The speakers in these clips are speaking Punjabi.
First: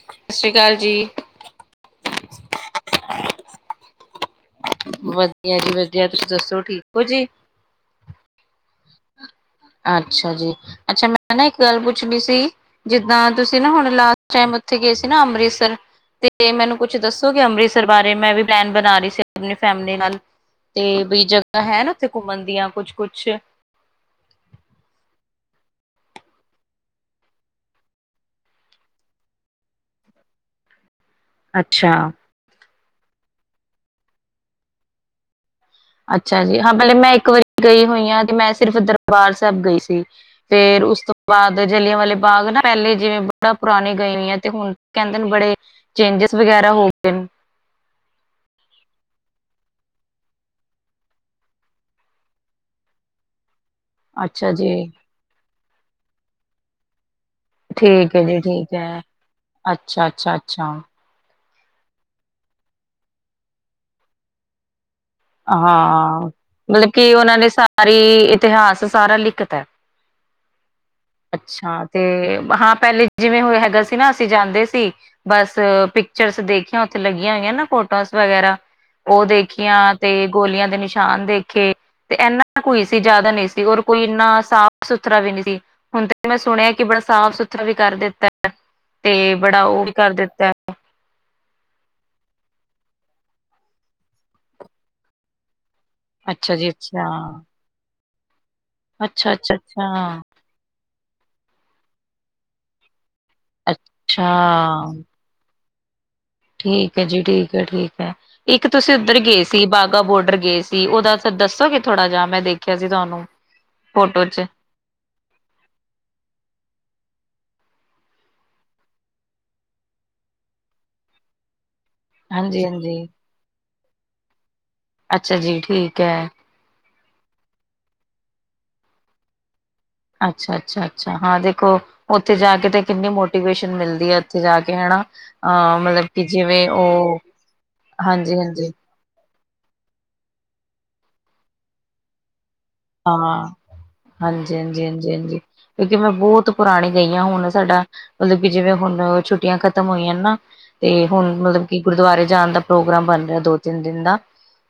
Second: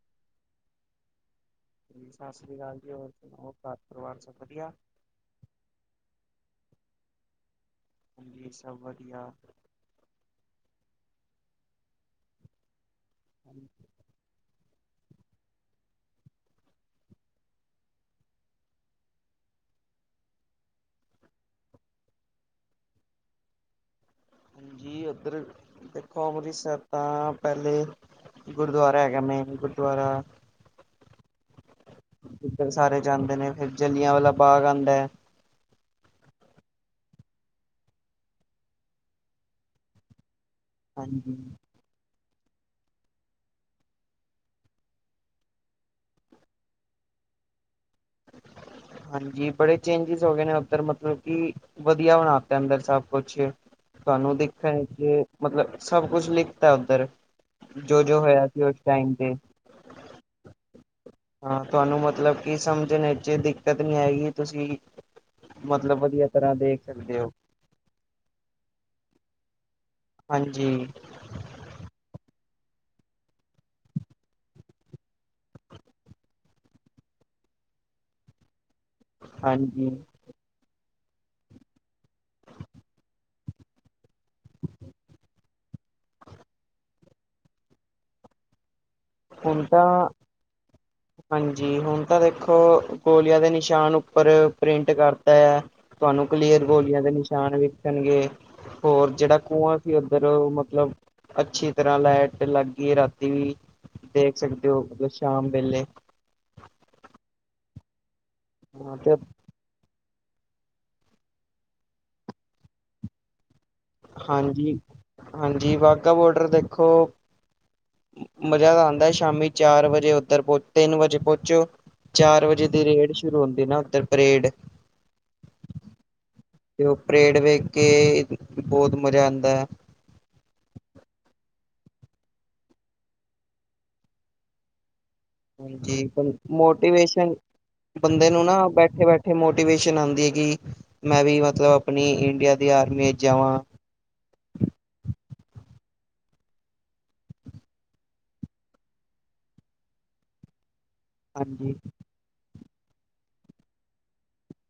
ਸਤਿ ਸ੍ਰੀ ਅਕਾਲ ਜੀ। ਸਤਿ ਸ਼੍ਰੀ ਅਕਾਲ ਜੀ। ਹੋਰ ਸੁਣਾਓ। ਘਰ ਪਰਿਵਾਰ ਸਭ ਵਧੀਆ। ਵਧੀਆ ਜੀ ਵਧੀਆ। ਤੁਸੀਂ ਦੱਸੋ, ਠੀਕ ਹੋ ਜੀ। ਜੀ ਸਭ ਵਧੀਆ। ਅੱਛਾ ਜੀ। ਅੱਛਾ ਮੈਂ ਨਾ ਇੱਕ ਗੱਲ ਪੁੱਛਣੀ ਸੀ ਜਿੱਦਾਂ ਤੁਸੀਂ ਨਾ ਹਾਂਜੀ ਹੁਣ ਟਾਈਮ ਉੱਥੇ ਗਏ ਸੀ ਨਾ ਅੰਮ੍ਰਿਤਸਰ। ਤੇ ਮੈਨੂੰ ਕੁਛ ਦੱਸੋ ਕਿ ਅੰਮ੍ਰਿਤਸਰ ਬਾਰੇ। ਮੈਂ ਵੀ ਪਲੈਨ ਬਣਾ ਰਹੀ ਸੀ। ਆਪਣੀ ਫੈਮਲੀ ਨਾਲ। ਤੇ ਬਈ ਜਗ੍ਹਾ ਹੈ ਨਾ ਉੱਥੇ ਘੁੰਮਣ ਦੀਆਂ ਕੁਛ -ਕੁਛ। ਹਾਂਜੀ, ਉੱਧਰ ਦੇਖੋ, ਅੰਮ੍ਰਿਤਸਰ ਤਾਂ ਪਹਿਲੇ। ਗੁਰਦੁਆਰਾ ਹੈਗਾ ਮੇਨ ਗੁਰਦੁਆਰਾ। ਅੱਛਾ। ਇੱਧਰ ਸਾਰੇ ਜਾਂਦੇ ਨੇ। ਫਿਰ ਜਲਿਆਂਵਾਲਾ ਵਾਲ਼ਾ ਬਾਗ ਆਉਂਦਾ ਹੈ। ਅੱਛਾ ਜੀ, ਹਾਂ, ਪਹਿਲੇ ਮੈਂ ਇੱਕ ਵਾਰੀ ਗਈ ਹੋਈ ਹਾਂ, ਤੇ ਮੈਂ ਸਿਰਫ਼ ਦਰਬਾਰ ਸਾਹਿਬ ਗਈ ਸੀ। ਫੇਰ ਉਸ ਤੋਂ ਹਾਂਜੀ ਬਾਅਦ। ਜਲਿਆਂਵਾਲਾ ਵਾਲੇ ਬਾਗ ਨਾ ਪਹਿਲੇ ਜਿਵੇਂ ਬੜਾ ਪੁਰਾਣੇ ਗਏ ਹੋਈ ਤੇ ਹੁਣ ਕਹਿੰਦੇ ਨੇ ਬੜੇ ਚੇਂਜਿਸ ਵਗੈਰਾ ਹੋ ਗਏ ਨੇ। ਹੂੰ। [inaudible] ਹਾਂਜੀ। ਬੜੇ ਚੇਂਜਿਸ ਹੋ ਗਏ ਨੇ ਉੱਧਰ ਮਤਲਬ ਕਿ ਵਧੀਆ ਬਣਾਤਾ ਅੰਦਰ ਸਭ ਕੁਛ। ਤੁਹਾਨੂੰ ਅੱਛਾ ਜੀ, ਦੇਖਣ ਕਿ ਮਤਲਬ ਸਭ ਕੁਛ ਲਿਖਤ ਉੱਧਰ। ਜੋ- ਠੀਕ ਜੋ ਹੈ ਜੀ, ਹੋਇਆ ਸੀ ਠੀਕ ਉਸ ਹੈ। ਟਾਈਮ ਤੇ। ਅੱਛਾ, ਅੱਛਾ, ਅੱਛਾ। ਹਾਂ, ਤੁਹਾਨੂੰ ਮਤਲਬ ਕਿ ਸਮਝਣ 'ਚ ਦਿੱਕਤ ਨਹੀਂ ਆਏਗੀ ਤੁਸੀਂ ਮਤਲਬ ਵਧੀਆ ਹਾਂ। ਤਰ੍ਹਾਂ ਦੇਖ ਮਤਲਬ ਕਿ ਸਕਦੇ ਹੋ। ਉਹਨਾਂ ਨੇ ਸਾਰੀ ਇਤਿਹਾਸ ਸਾਰਾ ਲਿਖ ਤਾਂ ਹੈ। ਹਾਂਜੀ। ਅੱਛਾ। ਤੇ ਹਾਂ, ਪਹਿਲੇ ਜਿਵੇਂ ਉਹ ਹੈਗਾ ਸੀ ਨਾ ਅਸੀਂ ਜਾਂਦੇ ਸੀ। ਬਸ, ਪਿਕਚਰਸ ਦੇਖੀਆਂ ਉੱਥੇ ਲੱਗੀਆਂ ਹੋਈਆਂ ਨਾ ਫੋਟੋਸ ਵਗੈਰਾ, ਉਹ ਦੇਖੀਆਂ। ਹਾਂਜੀ ਤੇ ਗੋਲੀਆਂ ਦੇ ਨਿਸ਼ਾਨ ਦੇਖੇ। ਤੇ ਇੰਨਾ ਕੋਈ ਕੁ ਸੀ ਜ਼ਿਆਦਾ ਨਹੀਂ ਸੀ। ਔਰ ਕੋਈ ਇੰਨਾ ਸਾਫ਼ -ਸੁਥਰਾ ਵੀ ਨਹੀਂ ਸੀ। ਹੁਣ ਤੇ ਮੈਂ ਸੁਣਿਆ ਕਿ ਬੜਾ ਸਾਫ਼ -ਸੁਥਰਾ ਵੀ ਕਰ ਦਿੱਤਾ ਹੈ। ਤੇ ਬੜਾ ਹੁਣ ਉਹ ਵੀ ਤਾਂ ਕਰ ਦਿੱਤਾ ਹੈ। ਹਾਂ। ਹਾਂਜੀ। ਹੁਣ ਤਾਂ ਦੇਖੋ, ਗੋਲੀਆਂ ਦੇ ਨਿਸ਼ਾਨ ਉੱਪਰ ਪ੍ਰਿੰਟ ਕਰਤਾ ਆ। ਤੁਹਾਨੂੰ ਅੱਛਾ ਕਲੀਅਰ ਜੀ, ਗੋਲੀਆਂ ਦੇ ਅੱਛਾ। ਨਿਸ਼ਾਨ ਵੀ ਣਗੇ। ਹੋਰ ਅੱਛਾ ਜਿਹੜਾ ਅੱਛਾ ਖੂਆ ਸੀ ਅੱਛਾ ਉੱਧਰ ਮਤਲਬ ਅੱਛੀ ਤਰ੍ਹਾਂ ਲਾਈਟ ਲੱਗ ਗਈ। ਰਾਤੀ ਵੀ ਦੇਖ ਸਕਦੇ ਅੱਛਾ ਹੋਰ ਸ਼ਾਮ ਵੇਲੇ ਠੀਕ ਹੈ ਜੀ, ਠੀਕ ਹੈ -ਠੀਕ ਹੈ ਇੱਕ ਤੁਸੀਂ ਹਾਂ ਤੇ ਉੱਧਰ ਗਏ ਸੀ। ਸੀ ਬਾਘਾਬੋਰਡਰ ਗਏ ਸੀ। ਉਹਦਾ ਦੱਸੋ ਕਿ ਥੋੜਾ ਜਿਹਾ ਮੈਂ ਦੇਖਿਆ ਸੀ ਤੁਹਾਨੂੰ। ਫੋਟੋ ਚ ਹਾਂਜੀ -ਹਾਂਜੀ ਵਾਹਗਾ ਬੋਡਰ ਦੇਖੋ ਮਜ਼ਾ ਤਾਂ ਆਉਂਦਾ ਸ਼ਾਮੀ ਚਾਰ ਵਜੇ ਉੱਧਰ ਤਿੰਨ ਵਜੇ ਪੁਹੁੰਚੋ। ਚਾਰ ਹਾਂਜੀ ਵਜੇ ਦੀ ਹਾਂਜੀ ਰੇਡ ਸ਼ੁਰੂ ਹੁੰਦੀ ਨਾ ਉੱਧਰ ਪਰੇਡ। ਅੱਛਾ ਜੀ। ਠੀਕ ਹੈ। ਤੇ ਉਹ ਪਰੇਡ ਵੇਖ ਕੇ ਬਹੁਤ ਮਜ਼ਾ ਆਉਂਦਾ ਹੈ। ਅੱਛਾ -ਅੱਛਾ- ਅੱਛਾ ਹਾਂ ਦੇਖੋ ਉੱਥੇ ਜਾ ਕੇ ਤੇ ਕਿੰਨੀ ਮੋਟੀਵੇਸ਼ਨ ਮਿਲਦੀ ਹੈ ਉੱਥੇ ਜਾ ਕੇ ਹੈਨਾ ਹਾਂਜੀ ਮੋਟੀਵੇਸ਼ਨ ਬੰਦੇ ਹਾਂਜੀ ਨੂੰ ਨਾ ਹਾਂਜੀ ਬੈਠੇ- ਬੈਠੇ ਮੋਟੀਵੇਸ਼ਨ ਆਉਂਦੀ ਏ ਕਿ ਮੈਂ ਵੀ ਮਤਲਬ ਆਪਣੀ ਇੰਡੀਆ ਦੀ ਆਰਮੀ ਵਿੱਚ ਹਾਂ ਜਾਵਾਂ ਹਾਂਜੀ -ਹਾਂਜੀ ਹਾਂਜੀ -ਹਾਂਜੀ ਕਿਉਂਕਿ ਮੈਂ ਬਹੁਤ ਪੁਰਾਣੀ ਗਈ ਆ ਹੁਣ ਸਾਡਾ ਮਤਲਬ ਕਿ ਜਿਵੇਂ ਹੁਣ ਛੁੱਟੀਆਂ ਖ਼ਤਮ ਹੋਈਆਂ ਨਾ। ਤੇ ਹੁਣ ਮਤਲਬ ਹਾਂਜੀ ਕਿ ਗੁਰਦੁਆਰੇ ਜਾਨ ਦਾ ਪ੍ਰੋਗਰਾਮ ਬਨ ਰਿਹਾ ਦੋ ਤਿੰਨ ਦਿਨ ਦਾ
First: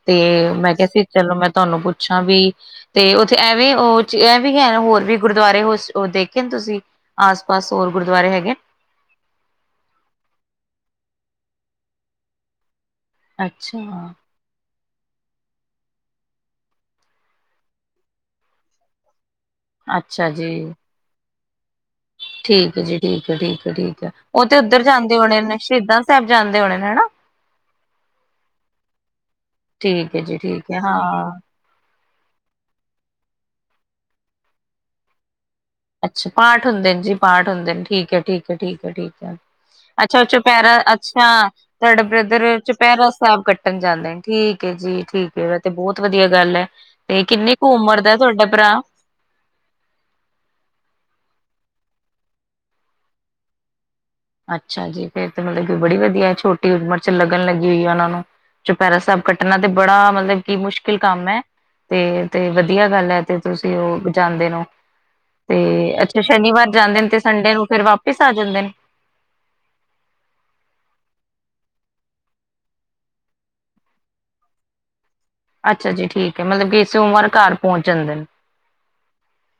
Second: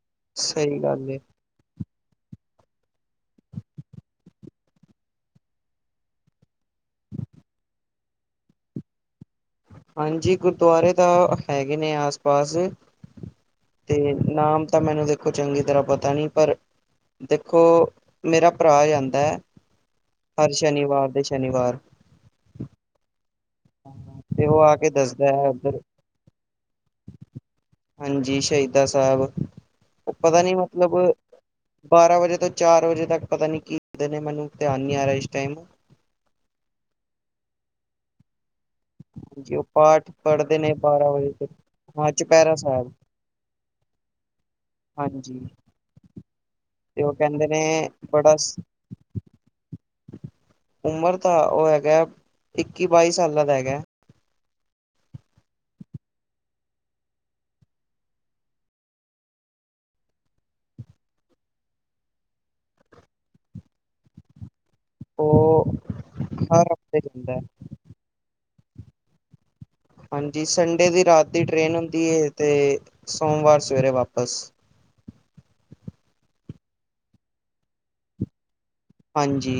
ਤੇ ਮੈਂ ਸਹੀ ਕਿਹਾ ਸੀ ਗੱਲ ਏ। ਚਲੋ ਮੈਂ ਤੁਹਾਨੂੰ ਪੁੱਛਾਂ ਵੀ ਤੇ ਉੱਥੇ ਐਵੇਂ ਉਹ ਐ ਵੀ ਹੈ ਹੋਰ ਵੀ ਗੁਰਦੁਆਰੇ ਹੋ ਦੇਖੇ ਨ ਤੁਸੀਂ ਆਸ ਪਾਸ ਹੋਰ ਗੁਰਦੁਆਰੇ ਹੈਗੇ ਨ ਹਾਂਜੀ ਗੁਰਦੁਆਰੇ ਤਾਂ ਹੈਗੇ ਨੇ ਆਸ ਪਾਸ ਤੇ ਅੱਛਾ ਨਾਮ ਮੈਨੂੰ ਦੇਖੋ ਚੰਗੀ ਤਰ੍ਹਾਂ ਪਤਾ ਨਹੀਂ ਪਰ ਦੇਖੋ ਮੇਰਾ ਭਰਾ ਜਾਂਦਾ ਅੱਛਾ ਹਰ ਜੀ ਸ਼ਨੀਵਾਰ ਦੇ ਸ਼ਨੀਵਾਰ ਠੀਕ ਹੈ ਜੀ ਠੀਕ ਠੀਕ ਠੀਕ ਹੈ ਉਹ ਤੇ ਆ ਉੱਧਰ ਕੇ ਜਾਂਦੇ ਦੱਸਦਾ ਹੋਣੇ ਹੈ ਨੇ ਉੱਧਰ ਸ਼ਹੀਦਾਂ ਸਾਹਿਬ ਜਾਂਦੇ ਹੋਣੇ ਨੇ ਨਾ ਹਾਂਜੀ ਸ਼ਹੀਦਾ ਸਾਹਿਬ ਉਹ ਠੀਕ ਹੈ ਜੀ ਪਤਾ ਨੀ ਠੀਕ ਹੈ ਮਤਲਬ ਹਾਂ ਬਾਰਾਂ ਵਜੇ ਤੋਂ ਚਾਰ ਵਜੇ ਤੱਕ ਪਤਾ ਨੀ ਕਰਦੇ ਨੇ ਮੈਨੂੰ ਧਿਆਨ ਨੀ ਆ ਰਿਹਾ ਇਸ ਟਾਇਮ ਅੱਛਾ ਪਾਠ ਹੁੰਦੇ ਨੇ ਜੀ ਪਾਠ ਹੁੰਦੇ ਨੇ ਠੀਕ ਹੈ- ਠੀਕ ਹੈ -ਠੀਕ ਹੈ ਹਾਂਜੀ ਉਹ ਪਾਠ ਅੱਛਾ ਪੜ੍ਹਦੇ ਨੇ ਚੁਪਹਿਰਾ ਬਾਰਾਂ ਅੱਛਾ ਵਜੇ ਤੱਕ ਤੁਹਾਡਾ ਹਾਂ ਬ੍ਰਦਰ ਚੁਪਹਿਰਾ ਚੁਪਹਿਰਾ ਸਾਹਿਬ ਕੱ ਟਣ ਜਾਂਦੇ ਨੇ [unintelligible] ਠੀਕ ਹੈ ਜੀ ਠੀਕ ਹਾਂਜੀ ਹੈ ਵੈਸੇ ਬਹੁਤ ਵਧੀਆ ਗੱਲ ਏ ਉਹ ਤੇ ਕਹਿੰਦੇ ਕਿੰਨੀ ਨੇ ਕੁ ਉਮਰ ਦਾ ਬੜਾ ਤੁਹਾਡਾ ਸ- ਭਰਾ ਉਮਰ ਤਾਂ ਉਹ ਹੈਗਾ ਇੱਕੀ ਬਾਈ ਸਾਲਾਂ ਦਾ ਹੈਗਾ ਅੱਛਾ ਜੀ ਫੇਰ ਤਾਂ ਮਤਲਬ ਕਿ ਬੜੀ ਵਧੀਆ ਛੋਟੀ ਉਮਰ ਚ ਲੱਗਨ ਲੱਗੀ ਹੋਈ ਏ ਉਹਨਾਂ ਨੂੰ ਚੋਪਹਿਰਾ ਸਾਹਿਬ ਕੱਟਨਾ ਤੇ ਬੜਾ ਮਤਲਬ ਕਿ ਮੁਸ਼ਕਿਲ ਕੰਮ ਹੈ ਤੇ ਤੇ ਵਧੀਆ ਗੱਲ ਹੈ ਤੇ ਤੁਸੀਂ ਉਹ ਜਾਂਦੇ ਨੂੰ ਤੇ ਉਹ ਅੱਛਾ ਸ਼ਨੀਵਾਰ ਹਰ ਹਫ਼ਤੇ ਜਾਂਦੇ ਨੇ ਤੇ ਜਾਂਦਾ ਹੈ ਸੰਡੇ ਨੂੰ ਫਿਰ ਵਾਪਿਸ ਆ ਜਾਂਦੇ ਨੇ ਹਾਂਜੀ ਸੰਡੇ ਦੀ ਰਾਤ ਦੀ ਟ੍ਰੇਨ ਹੁੰਦੀ ਹੈ ਤੇ ਸੋਮਵਾਰ ਸਵੇਰੇ ਵਾਪਸ ਅੱਛਾ ਜੀ ਠੀਕ ਹੈ ਮਤਲਬ ਕਿ ਸੋਮਵਾਰ ਘਰ ਪਹੁੰਚ ਜਾਂਦੇ ਨੇ ਹਾਂਜੀ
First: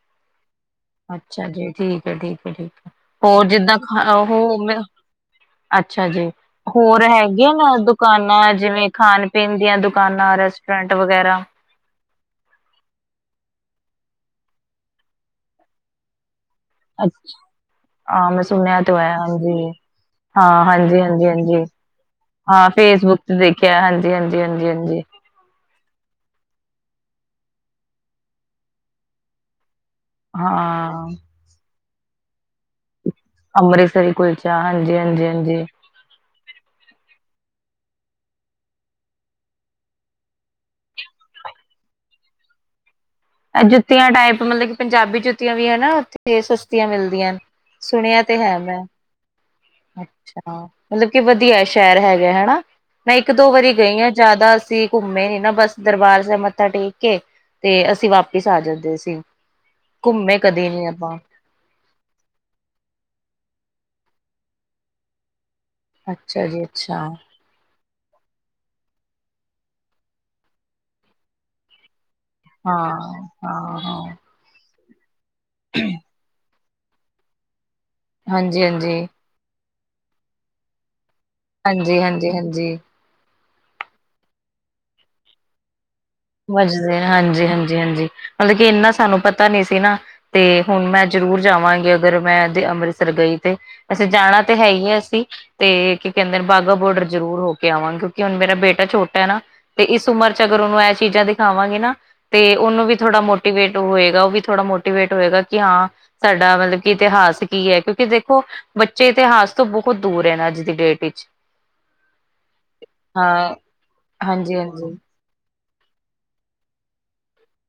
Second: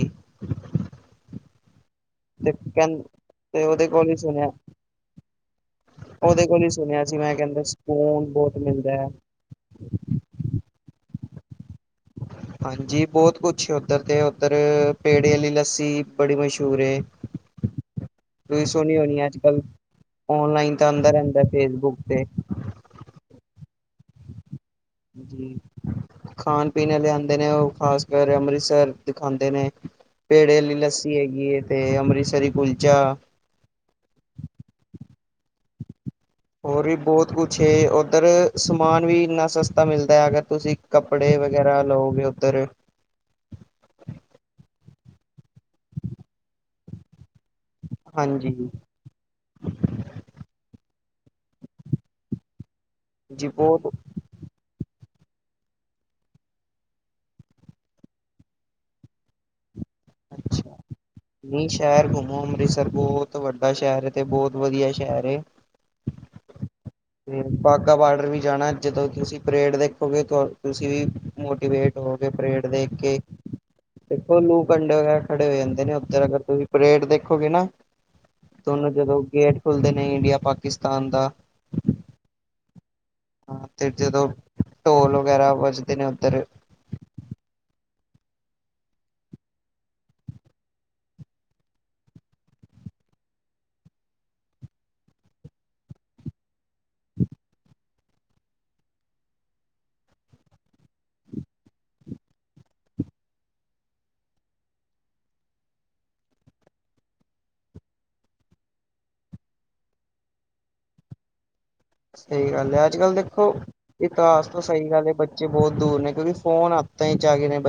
ਅੱਛਾ ਜੀ ਠੀਕ ਹੈ ਠੀਕ ਤੇ ਹੈ ਠੀਕ ਹੈ ਕਹਿੰ ਹੋਰ ਤੇ ਜਿੱਦਾਂ ਉਹਦੇ ਕੋਲ ਖਾ ਹੀ ਸੁਣਿਆ ਉਹ ਅੱਛਾ ਜੀ ਉਹਦੇ ਕੋਲ ਹੀ ਹੋਰ ਸੁਣਿਆ ਸੀ ਮੈਂ ਹੈਗੇ ਕਹਿੰਦਾ ਨਾ ਸਕੂਨ ਦੁਕਾਨਾਂ ਬਹੁਤ ਜਿਵੇਂ ਮਿਲਦਾ ਹੈ ਖਾਨ ਪੀਨ ਦੀਆਂ ਦੁਕਾਨਾਂ ਰੈਸਟੋਰੈਂਟ ਵਗੈਰਾ ਹਾਂਜੀ ਬਹੁਤ ਕੁਛ ਏ ਉੱਧਰ ਤੇ ਉੱਧਰ ਪੇੜੇ ਆਲੀ ਲੱਸੀ ਬੜੀ ਮਸ਼ਹੂਰ ਹੈ ਹਾਂ ਮੈਂ ਤੁਸੀਂ ਸੁਣਿਆ ਤੇ ਸੁਣੀ ਹੋਇਆ ਹੋਣੀ ਅੱਜ ਕੱਲ ਹਾਂਜੀ ਹਾਂ ਔਨਲਾਈਨ ਤਾਂ ਹਾਂਜੀ ਆਂਦਾ ਹਾਂਜੀ ਰਹਿੰਦਾ ਹਾਂਜੀ ਫੇਸਬੁੱਕ ਤੇ ਹਾਂ ਫੇਸਬੁੱਕ ਤੇ ਦੇਖਿਆ ਹਾਂਜੀ -ਹਾਂਜੀ -ਹਾਂਜੀ ਹਾਂਜੀ ਜੀ ਖਾਨ ਪੀਨ ਆਲੇ ਆਂਦੇ ਨੇ ਉਹ ਖਾਸ ਕਰ ਅੰਮ੍ਰਿਤਸਰ ਦਿਖਾਂਦੇ ਨੇ ਪੇੜੇ ਅਲੀ ਹਾਂ ਲੱਸੀ ਹੈਗੀ ਹੈ ਤੇ ਅੰਮ੍ਰਿਤਸਰੀ ਕੁਲਚਾ ਅੰਮ੍ਰਿਤਸਰੀ ਕੁਲਚਾ ਹਾਂਜੀ -ਹਾਂਜੀ -ਹਾਂਜੀ ਹੋਰ ਵੀ ਬਹੁਤ ਕੁਛ ਏ, ਉੱਧਰ ਸਮਾਨ ਵੀ ਇੰਨਾ ਸਸਤਾ ਮਿਲਦਾ ਅਗਰ ਤੁਸੀ ਕੱਪੜੇ ਵਗੈਰਾ ਲਓਗੇ ਉੱਧਰ ਇਹ ਜੁੱਤੀਆਂ ਟਾਈਪ ਮਤਲਬ ਕਿ ਪੰਜਾਬੀ ਜੁੱਤੀਆਂ ਵੀ ਏ ਨਾ, ਉੱਥੇ ਸਸਤੀਆਂ ਮਿਲਦੀਆਂ। ਸੁਣਿਆ ਤੇ ਹੈ ਹਾਂਜੀ ਮੈਂ ਅੱਛਾ, ਮਤਲਬ ਕਿ ਵਧੀਆ ਸ਼ਹਿਰ ਹੈਗਾ ਹੈਨਾ‌। ਮੈਂ ਇੱਕ ਜੀ ਦੋ ਵਾਰੀ ਬਹੁਤ ਗਈ ਹਾਂ। ਜ਼ਿਆਦਾ ਅਸੀਂ ਘੁੰਮੇ ਨੀ ਨਾ ਬਸ ਦਰਬਾਰ ਸਾਹਿਬ ਮੱਥਾ ਟੇਕ ਕੇ ਤੇ ਅਸੀਂ ਵਾਪਿਸ ਆ ਜਾਂਦੇ ਸੀ। ਘੁੰਮੇ ਕਦੇ ਅੱਛਾ। ਨੀ ਅਪਾਂ ਨਹੀਂ ਸ਼ਹਿਰ ਘੁੰਮੋ ਅੰਮ੍ਰਿਤਸਰ ਬਹੁਤ ਵੱਡਾ ਸ਼ਹਿਰ ਏ, ਤੇ ਬਹੁਤ ਵਧੀਆ ਸ਼ਹਿਰ ਏ ਅੱਛਾ ਜੀ ਅੱਛਾ। ਬਾਗਾ ਬਾਰਡਰ ਵੀ ਜਾਣਾ। ਜਦੋਂ ਤੁਸੀਂ ਪਰੇਡ ਦੇਖੋਗੇ, ਤੁਸੀਂ ਵੀ ਮੋਟੀਵੇਟ ੳਹ ਤੇ ਪਰੇਡ ਹਾਂ ਦੇਖ ਕੇ ਹਾਂ ਹਾਂ ਲੂ ਕੰਡੇ ਵਗੈਰਾ ਖੜੇ ਹੋ ਜਾਂਦੇ ਨੇ ਉੱਧਰ ਅਗਰ ਤੁਸੀਂ ਪਰੇਡ ਦੇਖੋਗੇ ਨਾ। ਹਾਂਜੀ ਦੋਨੋਂ ਹਾਂਜੀ ਜਦੋਂ ਗੇਟ ਖੁੱਲਦੇ ਨੇ ਇੰਡੀਆ ਪਾਕਿਸਤਾਨ ਦਾ‌। ਹਾਂਜੀ-ਹਾਂਜੀ, ਹਾਂਜੀ। ਹਾ ਤੇ ਜਦੋਂ ਢੋਲ ਵਗੈਰਾ ਵੱਜਦੇ ਨੇ ਉੱਧਰ ਹਾਂਜੀ-ਹਾਂਜੀ-ਹਾਂਜੀ, ਮਤਲਬ ਕਿ ਇੰਨਾ ਸਾਨੂੰ ਪਤਾ ਨੀ ਸੀ ਨਾ। ਤੇ ਹੁਣ ਮੈਂ ਜ਼ਰੂਰ ਜਾਵਾਂਗੀ ਅਗਰ ਮੈਂ ਤੇ ਅੰਮ੍ਰਿਤਸਰ ਗਈ ਤੇ। ਅਸੀ ਜਾਣਾ ਤਾਂ ਹੈ ਹੀ ਹੈ ਅਸੀਂ ਤੇ ਕੀ ਕਹਿੰਦੇ ਬਾਗਾ ਬੋਡਰ ਜ਼ਰੂਰ ਹੋ ਕੇ ਆਵਾਂਗੇ। ਕਿ ਹੁਣ ਮੇਰਾ ਬੇਟਾ ਛੋਟਾ ਹੈ ਨਾ ਤੇ ਇਸ ਉਮਰ ਚ ਅਗਰ ਉਹਨੂੰ ਇਹ ਚੀਜ਼ਾਂ ਦਿਖਾਵਾਂਗੇ ਨਾ ਤੇ ਉਹਨੂੰ ਵੀ ਥੋੜਾ ਮੋਟੀਵੇਟ ਹੋਏਗਾ, ਉਹ ਵੀ ਥੋੜਾ ਮੋਟੀਵੇਟ ਹੋਏਗਾ ਕਿ ਹਾਂ ਸਾਡਾ ਮਤਲਬ ਕਿ ਇਤਿਹਾਸ ਕੀ ਏ ਕਿਉਂਕਿ ਦੇਖੋ ਬੱਚੇ ਇਤਿਹਾਸ ਤੋਂ ਬਹੁਤ ਦੂਰ ਏ ਨਾ ਅੱਜ ਦੀ ਡੇਟ ਵਿੱਚ ਸਹੀ ਗੱਲ ਏ, ਅੱਜ-ਕੱਲ ਦੇਖੋ ਹਾਂ ਇਤਿਹਾਸ ਹਾਂਜੀ ਤੋਂ ਸਹੀ ਹਾਂਜੀ ਗੱਲ ਏ ਬੱਚੇ ਬਹੁਤ ਦੂਰ ਨੇ ਕਿਉਂਕਿ ਫੋਨ ਹਾਥ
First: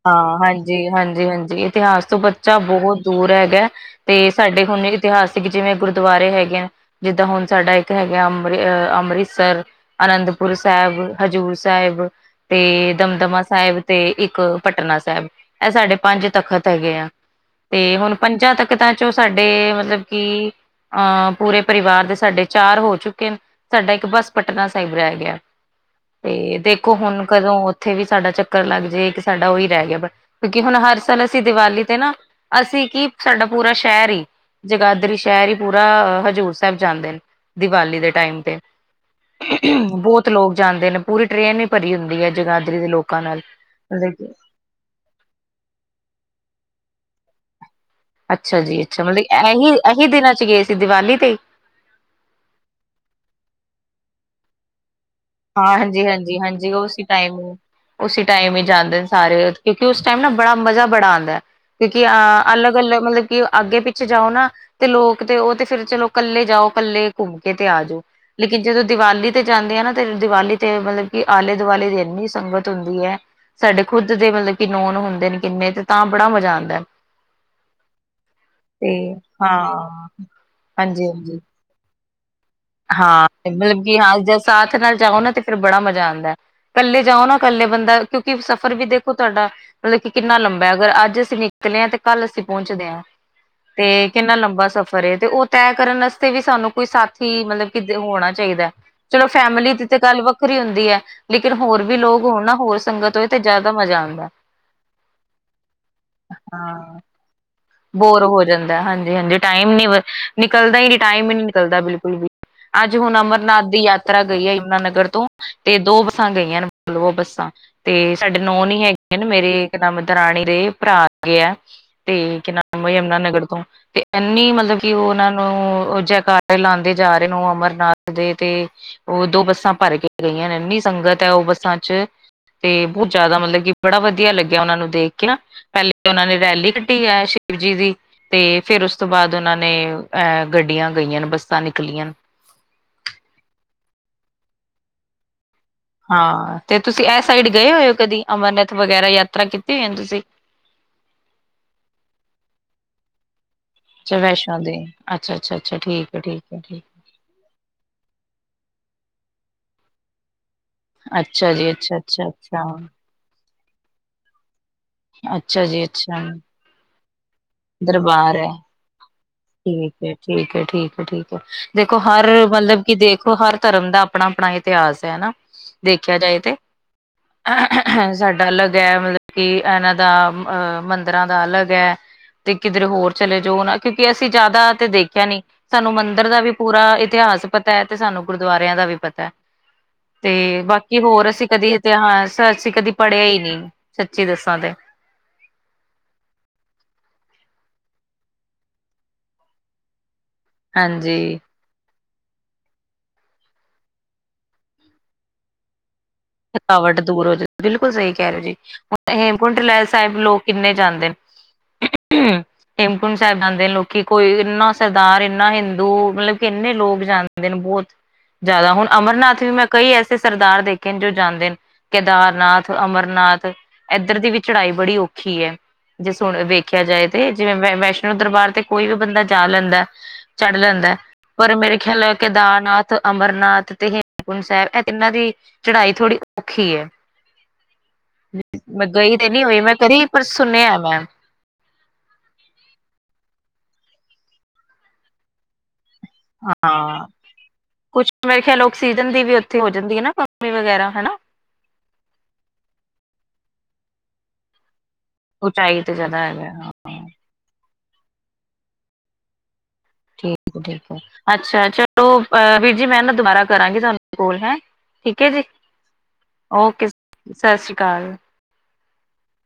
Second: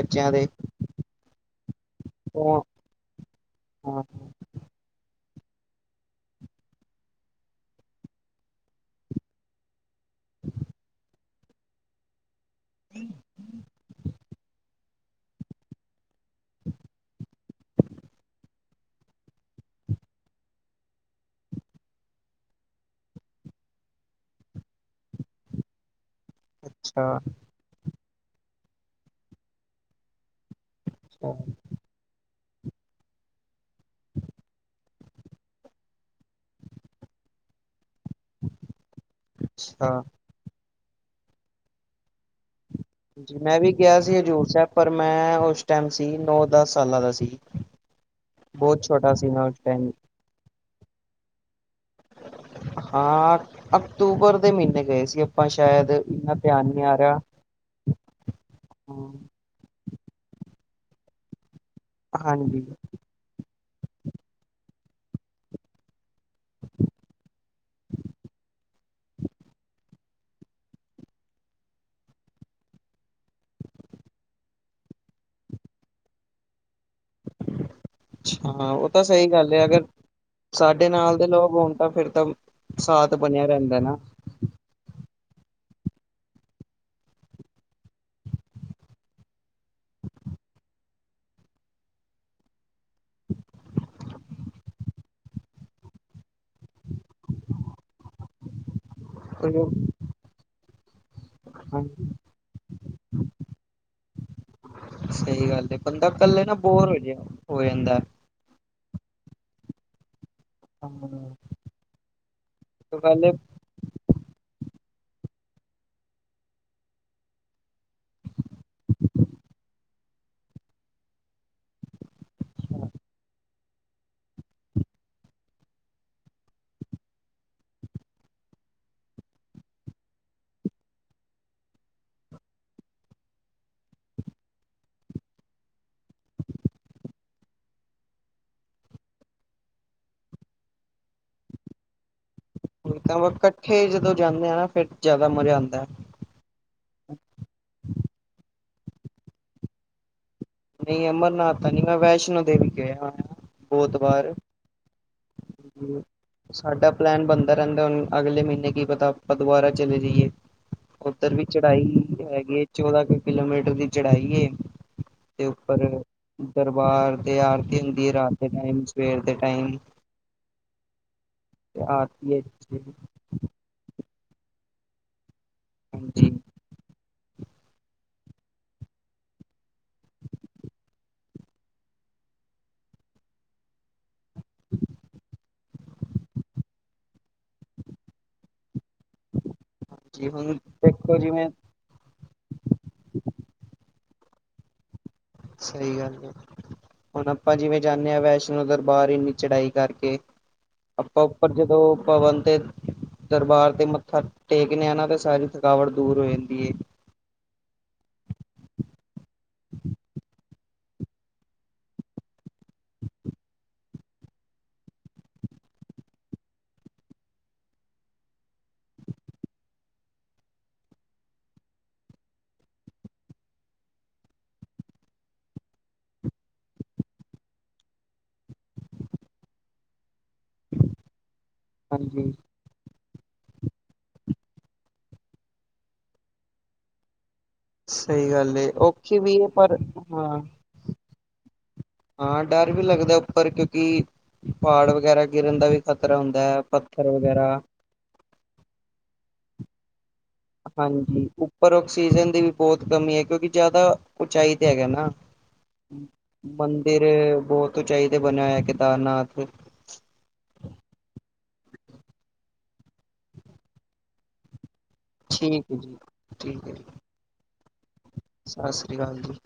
ਹਾਂ, ਹਾਂਜੀ-ਹਾਂਜੀ-ਹਾਂਜੀ ਇਤਿਹਾਸ ਤੋਂ ਬੱਚਾ ਫੋਨ ਬਹੁਤ ਦੂਰ ਹੈਗਾ ਹਾਂ ਤੇ ਸਾਡੇ ਹੁਣ ਇਤਿਹਾਸਿਕ ਜਿਵੇਂ ਗੁਰਦੁਆਰੇ ਹੈਗੇ ਨੇ ਜਿੱਦਾਂ ਹੁਣ ਸਾਡਾ ਇੱਕ ਹੈਗਾ ਅੰਮ੍ਰਿ ਅੰਮ੍ਰਿਤਸਰ ਅਨੰਦਪੁਰ ਸਾਹਿਬ, ਹਜ਼ੂਰ ਸਾਹਿਬ ਤੇ ਦਮਦਮਾ ਸਾਹਿਬ ਤੇ ਇੱਕ ਪਟਨਾ ਸਾਹਿਬ, ਇਹ ਸਾਡੇ ਪੰਜ ਤਖ਼ਤ ਹੈਗੇ ਆ। ਤੇ ਹੁਣ ਪੰਜਾਂ ਤਖ਼ਤਾ ਚੋਂ ਸਾਡੇ ਮਤਲਬ ਕਿ ਹਾਂ ਪੂਰੇ ਪਰਿਵਾਰ ਦੇ ਸਾਡੇ ਚਾਰ ਹੋ ਚੁੱਕੇ ਨੇ ਸਾਡਾ ਇੱਕ ਬਸ ਪਟਨਾ ਸਾਹਿਬ ਰਹਿ ਗਿਆ। ਤੇ ਦੇਖੋ ਅੱਛਾ ਹੁਣ ਕਦੋਂ ਉੱਥੇ ਵੀ ਸਾਡਾ ਚੱਕਰ ਲੱਗ ਜਾਏੇ ਇੱਕ ਸਾਡਾ ਉਹੀ ਰਹਿ ਗਿਆ ਬਸ ਕਿਉਂਕਿ ਹੁਣ ਹਰ ਸਾਲ ਅੱਛਾ ਅਸੀਂ ਦੀਵਾਲੀ ਤੇ ਨਾ ਅਸੀਂ ਕੀ ਸਾਡਾ ਪੂਰਾ ਸ਼ਹਿਰ‌ ਇ ਜਗਾਦਰੀ ਸ਼ਹਿਰ ਹੀ ਪੂਰਾ ਹਜ਼ੂਰ ਸਾਹਿਬ ਜਾਂਦੇ ਨੇ ਦੀਵਾਲੀ ਦੇ ਟਾਈਮ ਤੇ, ਅੱਛਾ ਬਹੁਤ ਲੋਕ ਜਾਂਦੇ ਨੇ ਪੂਰੀ ਟ੍ਰੇਨ ਈ ਭਰੀ ਹੁੰਦੀ ਐ ਜਗਾਦਰੀ ਦੇ ਲੋਕ ਮੈਂ ਵੀ ਗਿਆ ਸੀ ਹਜ਼ੂਰ ਸਾਹਿਬ ਪਰ ਮੈਂ ਉਸ ਟਾਈਮ ਸੀ ਨੌ-ਦਸ ਸਾਲਾਂ ਦਾ ਸੀ। ਅੱਛਾ ਜੀ ਬਹੁਤ ਅੱਛਾ ਛੋਟਾ ਸੀ ਮੈਂ ਮਤਲਬ ਉਸ ਟਾਈਮ ਇਹੀ-ਇਹੀ ਦਿਨਾਂ ਚ ਗਏ ਸੀ ਦੀਵਾਲੀ ਤੇ ਹਾਂ, ਅਕਤੂਬਰ ਦੇ ਮਹੀਨੇ ਗਏ ਸੀ ਅ ਹਾਂ ਹਾਂਜੀ-ਹਾਂਜੀ-ਹਾਂਜੀ, ਉਸ ਟਾਈਮ ਹੀ ਉਸੀ ਟਾਈਮ ਹੀ ਜਾਂਦੇ ਨੇ ਸਾਰੇ ਕਿਉਂਕਿ ਉਸ ਟਾਈਮ ਨਾ ਬੜਾ ਮਜ਼ਾ ਬੜਾ ਆਂਦਾ ਐ ਕਿਉਂਕਿ ਹਾਂਜੀ ਅਲੱਗ-ਅਲੱਗ ਮਤਲਬ ਕਿ ਅੱਗੇ ਪਿੱਛੇ ਜਾਓ ਨਾ ਤੇ ਲੋਕ ਤੇ ਉਹ ਤੇ ਫਿਰ ਚਲੋ ਕੱਲੇ ਜਾਓ, ਕੱਲੇ ਘੁੰਮ ਕੇ ਤੇ ਆ ਜਾਓ ਲੇਕਿਨ ਜਦੋਂ ਦੀਵਾਲੀ ਤੇ ਜਾਂਦੇ ਆ ਨਾ ਤੇ ਦੀਵਾਲੀ ਤੇ ਮਤਲਬ ਕਿ ਆਲੇ ਦੁਆਲੇ ਇੰਨੀ ਸੰਗਤ ਹੁੰਦੀ ਹੈ। ਸਾਡੇ ਖੁੱਦ ਦੇ ਮਤਲਬ ਕਿ ਨੋਨ ਹੁੰਦੇ ਨੇ ਕਿੰਨੇ ਤੇ ਤਾਂ ਬੜਾ ਮਜ਼ਾ ਆਂਦਾ ਐ। ਅੱਛਾ, ਉਹ ਤਾਂ ਸਹੀ ਗੱਲ ਹਾਂ ਐ ਅਗਰ ਸਾਡੇ ਹਾਂਜੀ ਨਾਲ ਦੇ ਹਾਂਜੀ ਲੋਕ ਹੁਣ ਤਾਂ ਫਿਰ ਤਾਂ ਸਾਥ ਬਣਿਆ ਹਾਂ, ਰਹਿੰਦਾ ਮਤਲਬ ਨਾ ਕਿ ਹਾਂ ਜੇ ਸਾਥ ਨਾਲ ਜਾਓ ਨਾ ਤੇ ਫੇਰ ਬੜਾ ਮਜ਼ਾ ਆਂਦਾ ਹੈ। ਇਕੱਲੇ ਜਾਓ ਨਾ ਇਕੱਲੇ ਬੰਦਾ ਕਿਉਂਕਿ ਸਫ਼ਰ ਵੀ ਦੇਖੋ ਤੁਹਾਡਾ ਮਤਲਬ ਕਿੰਨਾ ਲੰਬਾ ਐ ਅਗਰ ਅੱਜ ਅਸੀਂ ਨਿਕਲੇ ਹਾਂ ਤੇ ਕੱਲ੍ਹ ਅਸੀਂ ਪਹੁੰਚਦੇ ਆਂ ਤੇ ਕਿੰਨਾ ਲੰਬਾ ਸਫ਼ਰ ਤੇ ਉਹ ਤੈਅ ਕਰਨ ਆਸਤੇ ਵੀ ਸਾਨੂੰ ਹੀ ਮਤਲਬ ਕਿ ਹੋਣਾ ਚਾਹੀਦਾ ਹੈ ਚਲੋ ਫੈਮਿਲੀ ਦੀ ਤੇ ਗੱਲ ਵੱਖਰੀ ਹੁੰਦੀ ਹੈ। ਲੇਕਿਨ ਹੋਰ ਵੀ ਹਾਂਜੀ ਲੋਕ ਹੋਣ ਨਾ ਹੋਰ ਸੰਗਤ ਹੋਏ ਤੇ ਜਾਦਾ ਮਜ਼ਾ ਆਦਾ। ਸਹੀ ਗੱਲ ਐ ਬੰਦਾ ਕੱਲੇ ਨਾ ਬੋਰ ਹਾਂ ਹੋ ਹੋ ਜਾ ਬੋਰ ਹੋ ਜਾਂਦਾ ਹਾਂਜੀ-ਹਾਂਜੀ ਟਾਈਮ ਨੀ ਨਿਕਲਦਾ ਹੀ ਨੀ ਟਾਈਮ ਹੀ ਨੀ ਨਿਕਲਦਾ ਬਿਲਕੁਲ ਵੀ ਅੱਜ ਹੁਣ ਪਹਿਲੇ ਅਮਰਨਾਥ ਦੀ ਯਾਤ ਤਰਾ ਗਈ ਆ ਯਮੁਨਾ ਨਗਰ ਤੋਂ ਤੇ ਦੋ ਬੱਸਾਂ ਗਈਆਂ ਨੇ ਮਤਲਬ ਬੱਸਾਂ। ਤੇ ਸਾਡੇ ਨੋਨ ਹੀ ਹੈਗੇ ਮੇਰੇ ਇੱਕਦਮ ਦਰਾਣੀ ਦੇ ਭਰਾ ਹੈਗੇ ਆ ਤੇ ਕੀ ਨਾਮ ਹੈ ਯਮੁਨਾ ਨਗਰ ਤੋਂ। ਤੇ ਇਨੀ ਮਤਲਬ ਕਿ ਉਹ ਉਹਨਾਂ ਨੂੰ ਜੈਕਾਰੇ ਲਾਦੇ ਜਾ ਰਹੇ ਨੇ ਉਹ ਅਮਰਨਾਥ ਦੇ ਤੇ ਉਹ ਦੋ ਬੱਸਾਂ ਭਰ ਕੇ ਗਈਆਂ ਨੇ ਇੰਨੀ ਸੰਗਤ ਹੈ ਉਹ ਬੱਸਾਂ ਚ। ਤੇ ਬਹੁਤ ਜਾਦਾ ਮਤਲਬ ਕਿ ਬੜਾ ਵਧੀਆ ਲੱਗਿਆ ਉਹਨਾਂ ਨੂੰ ਦੇਖ ਕੇ ਨਾ। ਪਹਿਲੇ ਉਹਨਾਂ ਨੇ ਰੈਲੀ ਕੱਢੀ ਐਸ਼ ਸ਼ਿਵ ਜੀ ਦੀ ਤੇ ਫੇਰ ਉਸ ਤੋਂ ਬਾਦ ਉਹਨਾਂ ਨੇ ਅਹ ਗੱਡੀਆਂ ਗਈਆਂ ਬੱਸਾਂ ਨਿਕਲੀਆ ਨੇ। ਕੱਠੇ ਜਦੋ ਜਾਨੇ ਆ ਨਾ ਫੇਰ ਜਾਦਾ ਮਜ਼ਾ ਆਂਦਾ। ਹਾਂ ਤੇ ਤੁਸੀਂ ਇਹ ਸਾਈਡ ਗਏ ਹੋਏ ਹੋ ਕਦੀ ਅਮਰਨਾਥ ਵਗੈਰਾ ਯਾਤਰਾ ਕੀਤੀ ਹੋਈ ਤੁਸੀ। ਨਹੀ ਅਮਰਨਾਥ ਤਾਂ ਨੀ ਮੈਂ ਵੈਸ਼ਨੋ ਦੇਵੀ ਗਿਆ ਹੋਇਆ। ਬਹੁਤ ਅੱਛਾ ਵਾਰ ਵੈਸ਼ਨੋ ਦੇਵੀ ਅੱਛਾ-ਅੱਛਾ, ਅੱਛਾ ਠੀਕ ਹੈ-ਠੀਕ ਹੈ ਠੀਕ। ਸਾਡਾ ਪਲੈਨ ਬਣਦਾ ਰਹਿੰਦਾ ਹੁਣ ਅਗਲੇ ਮਹੀਨੇ ਕੀ ਪਤਾ ਆਪਾ ਦੁਬਾਰਾ ਚਲੇ ਜਾਈਏ। ਉੱਧਰ ਵੀ ਅੱਛਾ ਜੀ ਅੱਛਾ ਚੜਾਈ ਅੱਛਾ ਹੈਗੀ ਅੱਛਾ ਚੌਦਾਂ ਕੁ ਕਿਲੋਮੀਟਰ ਦੀ ਚੜਾਈ ਏ। ਦੇ ਅੱਛਾ ਜੀ ਉੱਪਰ ਅੱਛਾ ਦਰਬਾਰ ਦੇ ਆਰ ਹੁੰਦੀ ਏ ਰਾਤ ਦਰਬਾਰ ਹੈ ਠੀਕ ਹੈ-ਠੀਕ ਹੈ, ਠੀਕ ਹੈ-ਠੀਕ ਹੈ। ਤੇ ਦੇਖੋ ਹਰ ਆਰਤੀ ਏ ਮਤਲਬ ਕਿ ਦੇਖ ਹਰ ਧਰਮ ਦਾ ਆਪਣਾ-ਆਪਣਾ ਇਤਿਹਾਸ ਹੈ ਹਨਾ ਦੇਖਿਆ ਹਾਂਜੀ ਜਾਏ ਤੇ। ਸਾਡਾ ਅਲੱਗ ਹੈ ਮਤਲਬ ਕਿ ਇਹਨਾਂ ਦਾ ਅਹ ਮੰਦਿਰਾ ਦਾ ਅਲਗ ਹੈ। ਤੇ ਕਿਧਰੇ ਹੋਰ ਚਲੇ ਜਾਓ ਨਾ ਕਿਉਂਕਿ ਅਸੀ ਜਾਦਾ ਤੇ ਦੇਖਿਆ ਨੀ। ਸਾਨੂੰ ਮੰਦਿਰ ਦਾ ਵੀ ਪੂਰਾ ਇਤਿਹਾਸ ਪਤਾ ਹੈ ਤੇ ਸਾਨੂੰ ਗੁਰਦੁਆਰਿਆਂ ਦਾ ਵੀ ਪਤਾ। ਹਾਂਜੀ ਹੁਣ ਤੇ ਬਾਕੀ ਦੇਖੋ ਹੋਰ ਅਸੀਂ ਜਿਵੇਂ ਕਦੇ ਤੇ ਹਾਂ ਸਰ ਅਸੀ ਕਦੀ ਪੜ੍ਹਿਆ ਹੀ ਨਹੀ ਸੱਚੀ ਦਸਾਂ ਤੇ। ਸਹੀ ਗੱਲ ਹੈ। ਹੁਣ ਆਪਾ ਜਿਵੇਂ ਜਾਂਦੇ ਹਾ ਵੈਸ਼ਨੋ ਦਰਬਾਰ ਇੰਨੀ ਚੜਾਈ ਕਰਕੇ ਆਪਾਂ ਹਾਂਜੀ। ਉੱਪਰ ਜਦੋਂ ਭਵਨ ਤੇ ਦਰਬਾਰ ਤੇ ਮੱਥਾ ਟੇਕਦੇ ਆ ਨਾ ਤੇ ਸਾਰੀ ਥਕਾਵਟ ਦੂਰ ਹੋ ਜਾਂਦੀ ਏ ਥਕਾਵਟ ਦੂਰ ਹੋ ਜਾਂਦੀ ਬਿਲਕੁਲ ਸਹੀ ਕਹਿ ਰਹੇ ਜੀ ਹੁਣ ਹੇਮਕੁੰਟ ਲੈ ਸਾਹਿਬ ਲੋਕ ਕਿੰਨੇ ਜਾਂਦੇ ਨੇ। ਹ ਹੇਮਕੁੰਟ ਸਾਹਿਬ ਜਾਂਦੇ ਨੇ ਲੋਕੀ ਕੋਈ ਇੰਨਾ ਸਰਦਾਰ ਇੰਨਾ ਹਿੰਦੂ ਮਤਲਬ ਕਿ ਇੰਨੇ ਲੋਕ ਜਾ ਨੇ ਬਹੁਤ ਜਾਦਾ ਹੁਣ ਅਮਰਨਾਥ ਵੀ ਮੈਂ ਕਈ ਐਸੇ ਸਰਦਾਰ ਦੇ ਖੇ ਜੋ ਜਾਂਦੇ ਨੇ ਕੇਦਾਰਨਾਥ, ਅਮਰਨਾਥ ਇੱਧਰ ਦੀ ਵੀ ਚੜਾਈ ਬੜੀ ਔਖੀ ਹੈ। ਜੇ ਸੁਣ ਵੇਖਿਆ ਜਾਏ ਤੇ ਜਿਵੇਂ ਵੈਸ਼ਨੋ ਦਰਬਾਰ ਤੇ ਕੋਈ ਵੀ ਬੰਦਾ ਜਾ ਲੈਂਦਾ। ਚੜ ਲੈਂਦਾ ਪਰ ਮੇਰੇ ਖਿਆਲ ਹਾਂਜੀ ਕੇਦਾਰਨਾਥ ਅਮਰਨਾਥ ਤੇ ਹੇਮਕੁੰਟ ਸਾਹਿਬ ਇਹ ਇਹਨਾਂ ਦੀ ਚੜਾਈ ਥੋੜ੍ਹੀ ਔਖੀ ਹੈ। ਸਹੀ ਗੱਲ ਐ, ਮੈਂ ਗਈ ਓਕੇੇ ਤੇ ਵੀ ਨਹੀਂ ਹੈ ਹੋਈ ਮੈਂ ਪਰ ਕਦੀ ਪਰ ਹਾਂ। ਸੁਣਿਆ ਮੈਂ ਹਾਂ ਡਰ ਵੀ ਲੱਗਦਾ, ਉੱਪਰ ਕਿਉਂਕਿ ਪਹਾੜ ਵਗੈਰਾ ਗਿਰਨ ਦਾ ਵੀ ਖਤਰਾ ਹੁੰਦਾ ਹੈ, ਹਾਂ ਪੱਥਰ ਵਗੈਰਾ ਕੁਛ ਮੇਰੇ ਖਿਆਲ ਔਕਸੀਜਨ ਦੀ ਵੀ ਉੱਥੇ ਹੋ ਜਾਂਦੀ ਹੈ ਨਾ ਵਗੈਰਾ ਹਨਾ ਹਾਂਜੀ ਉੱਪਰ ਆਕਸੀਜਨ ਦੀ ਵੀ ਬਹੁਤ ਕਮੀ ਹੈ, ਕਿਉਂਕਿ ਜ਼ਿਆਦਾ ਉਚਾਈ ਤੇ ਹੈਗਾ ਨਾ। ਉਚਾਈ ਤੇ ਜ਼ਿਆਦਾ ਹੈਗਾ ਹਾਂ ਮੰਦਿਰ ਬਹੁਤ ਉਚਾਈ ਤੇ ਬਣਿਆ ਹੋਇਆ, ਕੇਦਾਰਨਾਥ ਠੀਕ ਹੈ ਠੀਕ ਹੈ, ਅੱਛਾ ਚਲੋ ਅਹ ਵੀਰ ਜੀ ਮੈਂ ਨਾ ਦੁਬਾਰਾ ਕਰਾਂਗੀ ਤੁਹਾਨੂੰ ਕੋਲ ਹੈਂ। ਠੀਕ ਹੈ ਜੀ, ਜੀ ਠੀਕ ਹੈ ਜੀ ਓਕੇ ਸਤਿ ਸ੍ਰੀ ਅਕਾਲ ਸਤਿ ਸ੍ਰੀ ਅਕਾਲ ਜੀ।